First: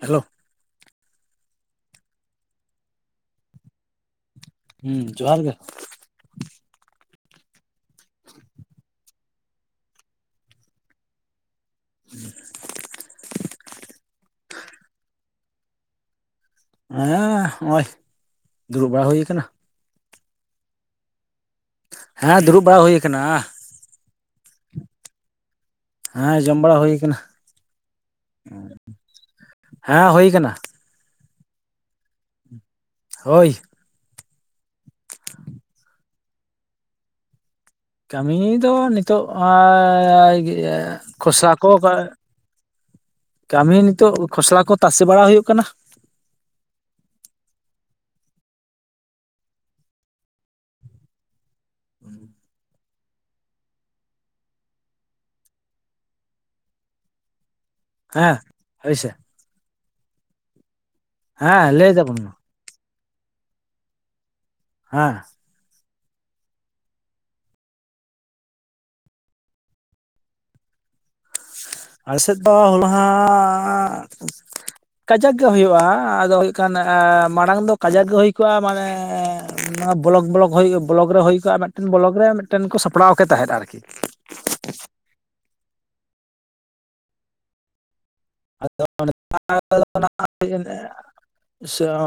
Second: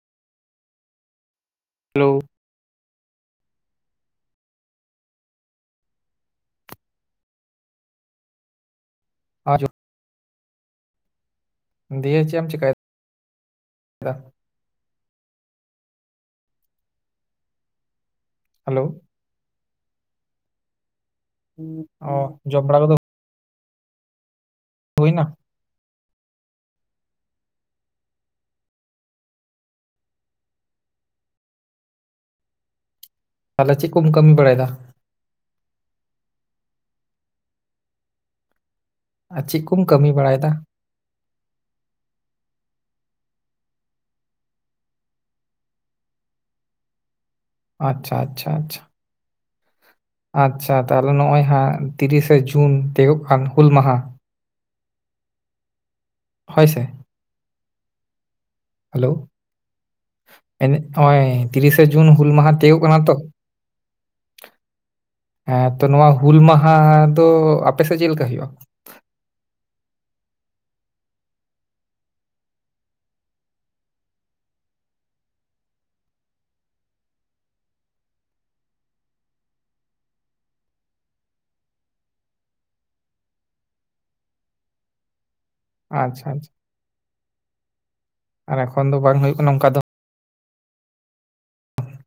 Hello hello ᱡᱚᱦᱟᱨ ᱜᱮ ᱟ ᱡᱚ ᱫᱤᱭᱮ ᱪᱮᱜ ᱮᱢ ᱪᱮᱠᱟᱭ ᱫᱟ ᱦᱮᱸ ᱱᱚᱜᱼᱚᱭ ᱦᱮᱞᱳ ᱫᱩᱲᱩᱵ ᱵᱟᱲᱟ ᱦᱩᱭ ᱠᱟᱱᱟ᱾ [unintelligible] ᱦᱮᱸ ᱡᱚᱢ ᱫᱩᱲᱩᱵ ᱵᱟᱲᱟ ᱦᱩᱭ ᱠᱚᱫᱚ ᱟᱠᱟᱱᱟ ᱦᱩᱭ ᱮᱱᱟ ᱦᱟᱸ ᱡᱚᱢ ᱵᱟᱲᱟ ᱦᱩᱭ ᱠᱟᱱᱟ᱾ ᱦᱟᱸ ᱦᱩᱭ ᱟᱠᱟᱱᱟ ᱦᱚᱭ ᱟᱨ ᱪᱮᱫ ᱠᱚᱢ ᱠᱟᱹᱢᱤ ᱵᱟᱲᱟᱭ ᱫᱟ? ᱠᱟᱹᱢᱤ ᱫᱚ ᱱᱤᱛᱚᱜ ᱟᱨ ᱪᱮᱫ ᱠᱚᱢ ᱟᱹᱭ ᱠᱟᱹᱢᱤ ᱟᱨ ᱵᱟᱲᱟᱭᱮᱫᱟ ᱜᱮ ᱠᱷᱚᱥᱞᱟ ᱠᱚ ᱜᱮ, ᱠᱟᱹᱢᱤ ᱱᱤᱛᱚᱜ ᱠᱷᱚᱥᱞᱟ ᱠᱚ ᱛᱟᱥᱮ ᱵᱟᱲᱟ ᱦᱩᱭᱩᱜ ᱠᱟᱱᱟ᱾ ᱟᱪᱪᱷᱟ ᱟᱪᱪᱷᱟ ᱟᱪᱪᱷᱟ ᱟᱪᱪᱷᱟ ᱛᱟᱦᱚᱞᱮ ᱱᱚᱜ-ᱚᱭ ᱦᱟᱸᱜ ᱛᱤᱨᱤᱥᱮ ᱡᱩᱱ ᱛᱤᱭᱟᱹᱜᱚᱜ ᱠᱟᱱ ᱦᱩᱞ ᱢᱟᱦᱟ᱾ ᱦᱚᱭ ᱥᱮ ᱦᱮᱸ ᱦᱳᱭᱥᱮ ᱦᱮᱞᱚᱣ ᱮᱱᱮᱜ-ᱚᱭ ᱦᱮᱸ ᱛᱤᱨᱤᱥᱮ ᱞᱟᱹᱭ ᱡᱩᱱ ᱫᱟᱵᱚᱱ ᱢᱟ ᱦᱩᱞ ᱢᱟᱸᱦᱟ ᱛᱤᱭᱩᱜᱚᱜ ᱠᱟᱱᱟ ᱛᱚ ᱦᱟᱸ ᱦᱮᱸ ᱛᱚ, ᱱᱚᱣᱟ ᱦᱩᱞ ᱢᱟᱸᱦᱟ ᱫᱚ ᱟᱯᱮ ᱥᱮᱡ ᱪᱮᱫ ᱞᱮᱠᱟ ᱦᱩᱭᱩᱜᱼᱟ᱾ ᱟᱞᱮ ᱥᱮᱫ ᱫᱚ ᱦᱩᱞᱟᱸᱦᱟ ᱠᱟᱡᱟᱠ ᱜᱮ ᱦᱩᱭᱩᱜᱼᱟ ᱟᱫᱚ ᱦᱩᱭᱩᱜ ᱠᱷᱟᱱ ᱢᱟᱲᱟᱝ ᱫᱚ ᱠᱟᱡᱟᱠ ᱜᱮ ᱦᱩᱭ ᱠᱚᱜᱼᱟ ᱢᱟᱱᱮ ᱵᱞᱚᱠ ᱵᱞᱚᱠ ᱵᱞᱚᱠ ᱨᱮ ᱦᱩᱭ ᱠᱚᱜᱼᱟ ᱢᱤᱫᱴᱮᱱ ᱵᱞᱚᱠ ᱨᱮ ᱢᱤᱫᱴᱮᱱ ᱠᱚ ᱥᱟᱯᱲᱟᱣ ᱠᱮ ᱛᱟᱦᱮᱸᱫ ᱟᱨᱠᱤ ᱟᱪᱪᱷᱟ ᱟᱪᱪᱷᱟ ᱟᱨ ᱮᱠᱷᱚᱱ ᱫᱚ ᱵᱟᱝ ᱦᱩᱭᱩᱜ ᱠᱟᱱ ᱱᱚᱝᱠᱟ ᱫᱚ᱾ [unintelligible]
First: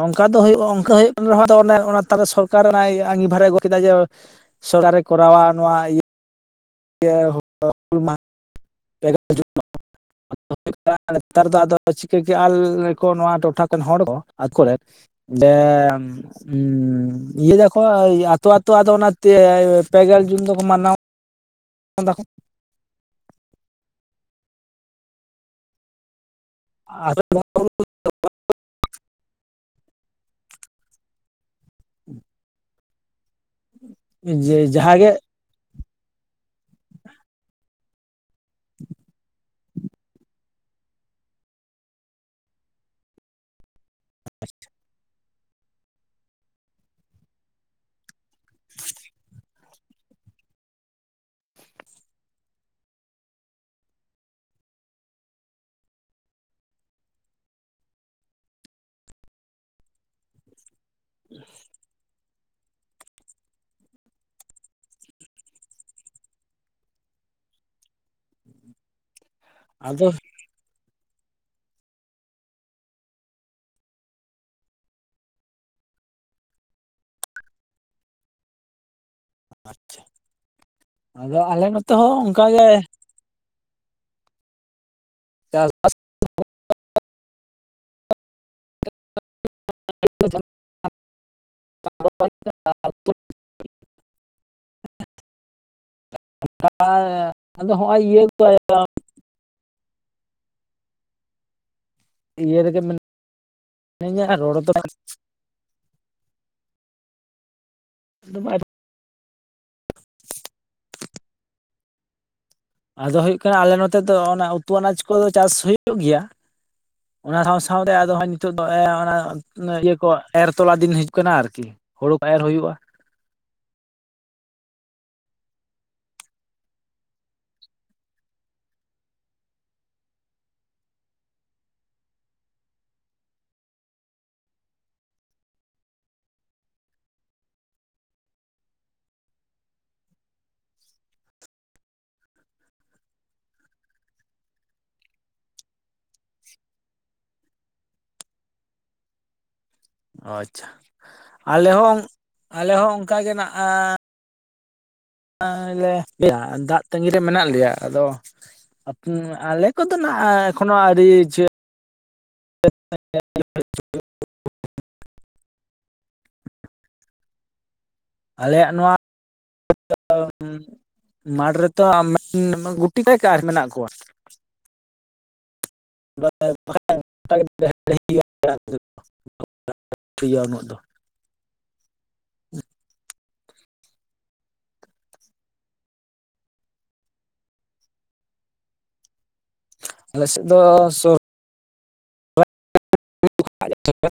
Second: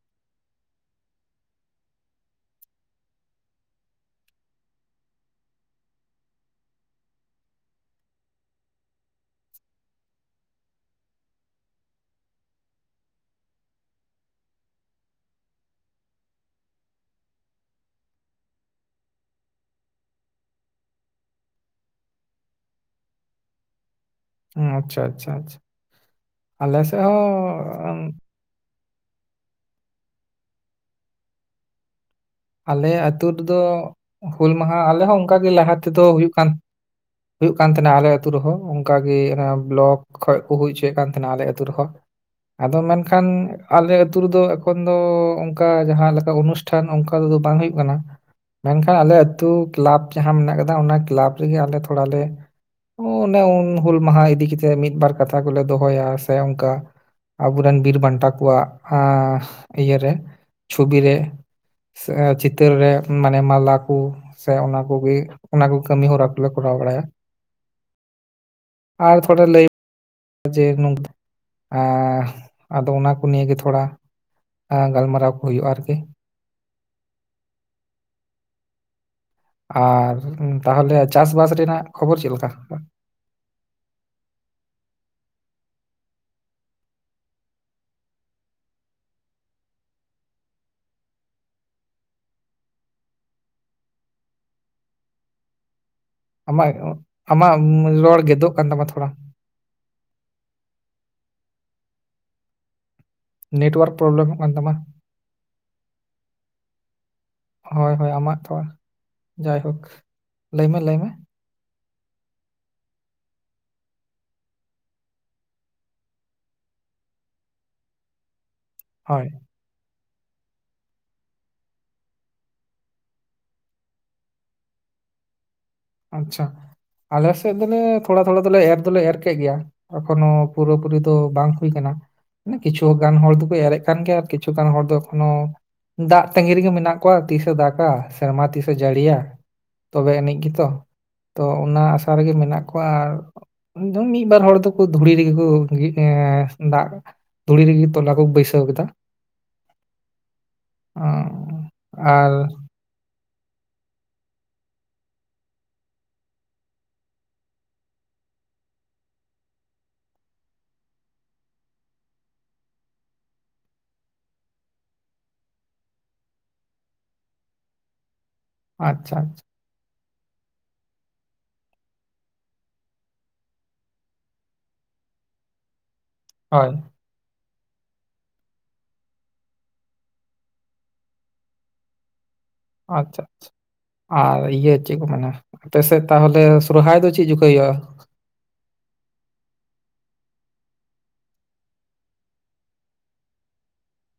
ᱚᱝᱠᱟ ᱫᱚ ᱦᱩᱭᱩᱜᱼᱟ ᱚᱝᱠᱟ ᱦᱩᱭᱩᱜ ᱠᱟᱱ ᱨᱮᱦᱚᱸ ᱟᱫᱚ ᱚᱱᱮ ᱚᱱᱟ ᱛᱟᱞᱟ ᱥᱚᱨᱠᱟᱨ ᱚᱱᱟᱭ ᱟᱹᱝᱜᱷᱤᱵᱷᱟᱨ ᱨᱮ ᱟᱹᱜᱩ ᱠᱮᱫᱟᱭ ᱡᱮ ᱥᱚᱨᱟᱨᱮ ᱠᱚᱨᱟᱣᱟ ᱱᱚᱣᱟ [unintelligible] ᱢᱟᱦᱟ [unintelligible] [unintelligible] ᱱᱮᱛᱟᱨ ᱫᱚ ᱟᱫᱚ ᱪᱤᱠᱟᱹ ᱞᱮ ᱠᱚ ᱱᱚᱣᱟ ᱴᱚᱴᱷᱟ [unintelligible] ᱦᱚᱲ ᱫᱚ ᱰᱮᱢ ᱤᱭᱟᱹ ᱫᱟᱠᱚ ᱟᱛᱩ ᱟᱛᱩ ᱟᱫᱚ ᱚᱱᱟ ᱯᱮ ᱜᱮᱞ ᱡᱩᱱ ᱫᱚᱠᱚ ᱢᱟᱱᱟᱣᱟ᱾ [unintelligible] ᱟᱪᱪᱷᱟ ᱟᱪᱪᱷᱟ ᱟᱪᱪᱷᱟ ᱟᱞᱮ ᱥᱮᱫ ᱦᱚᱸ᱾ ᱟᱞᱮ ᱟᱛᱩ ᱨᱮᱫᱚ ᱦᱩᱞ ᱢᱟᱦᱟ ᱟᱞᱮ ᱡᱟᱦᱟᱸᱜᱮ ᱦᱚᱸ ᱚᱝᱠᱟ ᱜᱮ ᱞᱟᱦᱟ ᱛᱮᱫᱚ ᱦᱩᱭᱩᱜ ᱠᱟᱱ ᱦᱩᱭᱩᱜ ᱠᱟᱱ ᱛᱟᱦᱮᱸ ᱟᱞᱮ ᱟᱛᱩ ᱨᱮᱦᱚᱸ ᱚᱝᱠᱟ ᱜᱮ ᱚᱱᱮ ᱵᱞᱚᱠ ᱠᱷᱚᱱᱚᱡ ᱠᱚ ᱦᱩᱭ ᱚᱪᱚᱭᱮᱫ ᱠᱟᱱ ᱛᱟᱦᱮᱱ ᱟᱞᱮ ᱟᱛᱩ ᱨᱮᱦᱚᱸ᱾ ᱟᱫᱚ ᱢᱮᱱᱠᱷᱟᱱ ᱟᱞᱮ ᱟᱹᱛᱩ ᱨᱮᱫᱚ ᱮᱠᱷᱚᱱ ᱫᱚ ᱚᱱᱠᱟ ᱡᱟᱦᱟᱸ ᱞᱮᱠᱟ ᱚᱱᱩᱥᱴᱷᱟᱱ ᱚᱱᱠᱟ ᱛᱮᱫᱚ ᱵᱟᱝ ᱦᱩᱭᱩᱜ ᱠᱟᱱᱟ᱾ ᱢᱮᱱ ᱠᱷᱟᱱ ᱟᱞᱮ ᱟᱹᱛᱩ ᱠᱤᱞᱟᱵ ᱡᱟᱦᱟᱸ ᱢᱮᱱᱟᱜ ᱠᱟᱫᱟ ᱚᱱᱟ ᱠᱤᱞᱟᱵ ᱨᱮᱜᱮ ᱟᱞᱮ ᱛᱷᱚᱲᱞᱮ ᱚᱱᱮ ᱩᱱ ᱦᱩᱞ ᱢᱟᱦᱟ ᱤᱫᱤ ᱠᱟᱛᱮᱜ ᱢᱤᱫᱵᱟᱨ ᱠᱟᱛᱷᱟ ᱠᱩᱞᱮ ᱫᱚᱦᱚᱭᱟ ᱥᱮ ᱚᱱᱠᱟ᱾ ᱟᱵᱩ ᱨᱮᱱ ᱵᱤᱨ ᱵᱟᱱᱴᱟ ᱠᱩᱣᱟᱜ ᱤᱭᱟᱹ ᱨᱮ ᱪᱷᱚᱵᱤᱨ ᱨᱮ᱾ ᱪᱤᱛᱟᱹᱨ ᱨᱮ ᱢᱟᱱᱮ ᱢᱟᱞᱟ ᱠᱩ ᱥᱮ ᱚᱱᱟ ᱠᱚᱜᱮ ᱚᱱᱟ ᱠᱚ ᱠᱟᱹᱢᱤ ᱦᱚᱨᱟ ᱠᱚᱞᱮ ᱠᱚᱨᱟᱣ ᱵᱟᱲᱟᱭᱟ᱾ [unintelligible] ᱟᱨ ᱛᱷᱚᱲᱟ ᱞᱟᱹᱭ ᱟᱫᱚ ᱡᱮ ᱱᱚ ᱟᱫᱚ ᱚᱱᱟ ᱠᱚ ᱱᱤᱭ ᱜᱮ ᱛᱷᱚᱲᱟ ᱜᱟᱞᱢᱟᱨᱟᱣ ᱠᱩ ᱦᱩᱭᱩᱜᱼᱟ ᱟᱨᱠᱤ ᱟᱨ ᱛᱟᱦᱚᱞᱮ ᱪᱟᱥ ᱟᱫᱚ ᱵᱟᱥ ᱟᱞᱮ ᱨᱮᱱᱟᱜ ᱱᱚᱛᱮ ᱦᱚᱸ ᱠᱷᱚᱵᱚᱨ ᱪᱮᱫ ᱞᱮᱠᱟ᱾ ᱚᱱᱠᱟᱜᱮ ᱪᱟᱥ ᱵᱟᱥ [inaudible] [inaudible] [inaudible] ᱟᱢᱟᱜ ᱟᱢᱟᱜ ᱟᱫᱚ ᱦᱚᱸᱜᱼᱚᱭ ᱨᱚᱲ ᱤᱭᱟᱹ ᱜᱮᱫᱚᱜ ᱠᱟᱱ ᱛᱟᱢᱟ ᱛᱷᱚᱲᱟ ᱤᱭᱟᱹ ᱨᱮᱜᱮᱱᱟ ᱱᱮᱴᱣᱟᱨᱠ ᱢᱤᱱᱟᱹᱧᱟ ᱯᱨᱚᱵᱞᱮᱢᱚᱜ ᱠᱟᱱ ᱨᱚᱲ ᱛᱟᱢᱟ ᱫᱚ ᱦᱳᱭ ᱦᱳᱭ ᱟᱢᱟᱜ ᱫᱚ ᱵᱟᱭ ᱛᱷᱚᱲ ᱡᱟᱭᱦᱳᱠ ᱞᱟᱹᱭ ᱢᱮ ᱞᱟᱹᱭ ᱢᱮ ᱟᱫᱚ ᱦᱳᱜ ᱠᱟᱱᱟ ᱟᱞᱮ ᱱᱚᱛᱮ ᱫᱚ ᱚᱱᱟ ᱩᱛᱩ ᱟᱱᱟᱡ ᱠᱚ ᱫᱚ ᱪᱟᱥ ᱦᱩᱭᱩᱜ ᱜᱮᱭᱟ ᱚᱱᱟ ᱥᱟᱶ ᱥᱟᱶ ᱨᱮ ᱟᱫᱚ ᱦ ᱱᱤᱛᱚᱜ ᱫᱚ ᱚᱱᱟ ᱦᱳᱭ ᱤᱭᱟᱹ ᱠᱚ ᱮᱨ ᱛᱚᱞᱟ ᱫᱤᱱ ᱦᱤᱡ ᱠᱟᱱᱟ ᱟᱨᱠᱤ ᱦᱳᱲᱩ ᱠᱚ ᱮᱨ ᱦᱩᱭᱩᱜᱼᱟ ᱟᱪᱪᱷᱟ ᱟᱞᱮ ᱥᱮᱫ ᱫᱚᱞᱮ ᱛᱷᱚᱲᱟ ᱛᱷᱚᱲᱟ ᱫᱚᱞᱮ ᱮᱨ ᱫᱚᱞᱮ ᱮᱨ ᱠᱮᱫ ᱜᱮᱭᱟ ᱮᱠᱷᱚᱱᱳ ᱯᱩᱨᱟᱹ ᱯᱩᱨᱤ ᱫᱚ ᱵᱟᱝ ᱦᱩᱭ ᱠᱟᱱᱟ ᱠᱤᱪᱷᱩ ᱜᱟᱱ ᱦᱚᱲ ᱫᱚᱠᱩ ᱮᱨᱮᱜ ᱠᱟᱱ ᱜᱮᱭᱟ ᱟᱨ ᱠᱤᱪᱷᱩ ᱜᱟᱱ ᱦᱚᱲ ᱫᱚ ᱮᱠᱷᱚᱱᱳ ᱫᱟᱜ ᱛᱟᱺᱜᱤ ᱨᱮᱜᱮ ᱢᱮᱱᱟᱜ ᱠᱚᱣᱟ ᱛᱤᱥᱮ ᱫᱟᱜᱟ ᱥᱮᱨᱢᱟ ᱛᱤᱥᱮ ᱡᱟᱹᱲᱤᱭᱟ᱾ ᱛᱚᱵᱮ ᱮᱱᱮᱡ ᱜᱤᱛᱚ ᱛᱚ ᱚᱱᱟ ᱟᱥᱟ ᱨᱮᱜᱮ ᱢᱮᱱᱟᱜ ᱠᱚᱣᱟ ᱟᱨ ᱮᱢᱚᱱ ᱢᱤᱫ ᱵᱟᱨ ᱦᱚᱲ ᱫᱚ ᱠᱚ ᱫᱷᱩᱲᱤ ᱨᱮᱜᱮ ᱠᱚ ᱮ ᱫᱟᱜ ᱫᱷᱩᱲᱤ ᱨᱮᱜᱮ ᱛᱚᱞᱟ ᱠᱚ ᱵᱟᱹᱭᱥᱟᱹᱣ ᱠᱮᱫᱟ ᱟᱪᱪᱷᱟ ᱟᱸ, ᱟᱞᱮ ᱦᱚᱸ ᱟᱨ ᱟᱞᱮ ᱦᱚᱸ ᱚᱱᱠᱟ ᱜᱮ ᱞᱮ ᱫᱟᱜ ᱛᱟᱜᱤ ᱨᱮ ᱢᱮᱱᱟᱜ ᱞᱮᱭᱟ ᱟᱫᱚ ᱟᱞᱮ ᱠᱚ ᱫᱚ ᱱᱮᱜᱮ ᱮᱠᱷᱚᱱᱳ ᱟᱣᱨᱤ [inaudible] ᱟᱞᱮᱭᱟᱜ ᱱᱚᱣᱟ ᱟᱪᱪᱷᱟ ᱟᱪᱪᱷᱟ ᱢᱟᱴᱷ ᱢᱟᱴ ᱨᱮᱛᱚ [inaudible] ᱜᱩᱴᱤ ᱠᱟᱭᱠ ᱟᱨ ᱢᱮᱱᱟᱜ ᱠᱚᱣᱟ [unintelligible] ᱦᱳᱭ [inaudible] ᱦᱩᱸ [inaudible] ᱟᱪᱷᱟ ᱟᱪᱷᱟ ᱟᱨ ᱤᱭᱟᱹ ᱪᱮᱫ ᱠᱚ ᱢᱮᱱᱟ ᱟᱯᱮ ᱥᱮᱫ ᱛᱟᱦᱚᱞᱮ ᱥᱚᱨᱚᱦᱟᱭ ᱫᱚ ᱪᱮᱫ ᱡᱚᱠᱷᱮᱡ ᱦᱩᱭᱩᱜᱼᱟ ᱾ ᱟᱞ ᱥᱮᱫ ᱫᱚ ᱥᱩᱨ [inaudible]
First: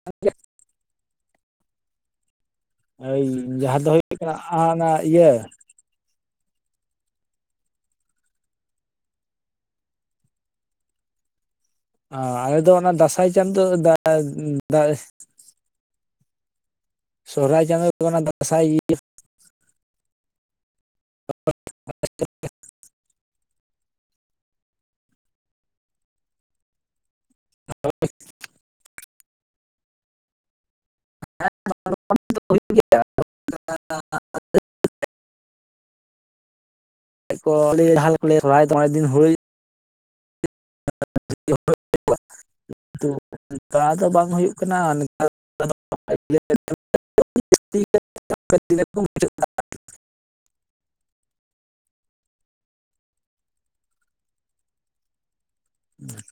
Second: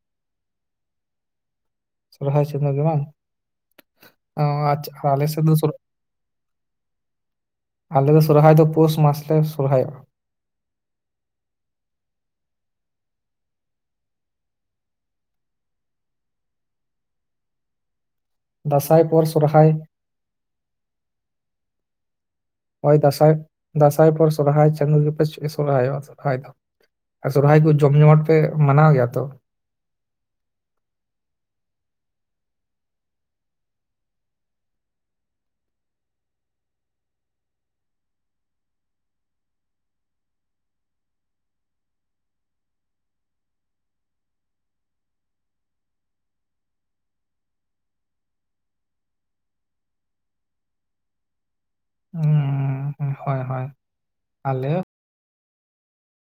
ᱥᱚᱨᱦᱟᱭ ᱥᱚᱢᱚᱭ ᱜᱮ ᱵᱟᱝ ᱡᱟᱦᱟᱸ ᱫᱚ ᱦᱩᱭᱩᱜ ᱠᱟᱱᱟ ᱟᱨ ᱚᱱᱟ ᱪᱮᱜᱠᱟ ᱟᱞᱮ ᱤᱭᱟᱹ ᱥᱮᱫ ᱫᱚ ᱥᱚᱨᱦᱟᱭ ᱟᱞᱮ ᱫᱚ ᱥᱚᱨᱦᱟᱭ ᱫᱚ ᱯᱳᱥ ᱢᱟᱥ ᱞᱮ ᱥᱚᱨᱦᱟᱭᱚᱜᱼᱟ ᱾ ᱚ ᱟᱞᱮ ᱫᱚ ᱚᱱᱟ ᱫᱟᱸᱥᱟᱭ ᱪᱟᱸᱫᱚᱳ ᱥᱚᱨᱚᱦᱟᱭ ᱪᱟᱹᱫᱚ ᱚᱱᱟ ᱫᱚ [inaudible] ᱫᱟᱸᱥᱟᱭ ᱯᱚᱨ ᱥᱚᱨᱦᱟᱭ ᱦᱚᱭ ᱫᱟᱥᱟᱭ ᱫᱟᱸᱥᱟᱭ ᱯᱚᱨ ᱥᱚᱨᱦᱟᱭ ᱪᱟᱸᱫᱳ ᱜᱮ ᱯᱮ ᱥᱚᱨᱦᱟᱭᱚᱜ-ᱟ ᱥᱚᱨᱦᱟᱭ ᱫᱚ ᱟᱨ ᱥᱚᱨᱚᱦᱟᱭ ᱠᱚ ᱡᱚᱢ ᱡᱚᱢᱚᱴ ᱯᱮ ᱢᱟᱱᱟᱣ ᱜᱮᱭᱟ ᱛᱚ ᱦᱩᱭᱩᱜ ᱜᱮᱭᱟ [inaudible] ᱰ ᱠᱚ ᱥᱚᱨᱦᱟᱭ ᱫᱚ [inaudible] ᱫᱤᱱ ᱦᱩᱭ [inaudible] ᱛᱚ ᱚᱱᱠᱟ ᱫᱚ ᱵᱟᱝ ᱦᱩᱭᱩᱜ ᱠᱟᱱᱟ [inaudible] ᱠᱚ [inaudible] ᱦᱩᱸ ᱦᱳᱭ ᱦᱳᱭ ᱟᱞᱮ ᱦᱚᱸ ᱦᱩᱸ [inaudible]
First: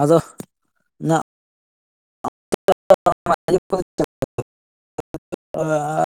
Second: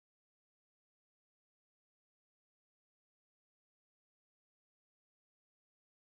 ᱟᱫᱚ ᱱᱟ [inaudible]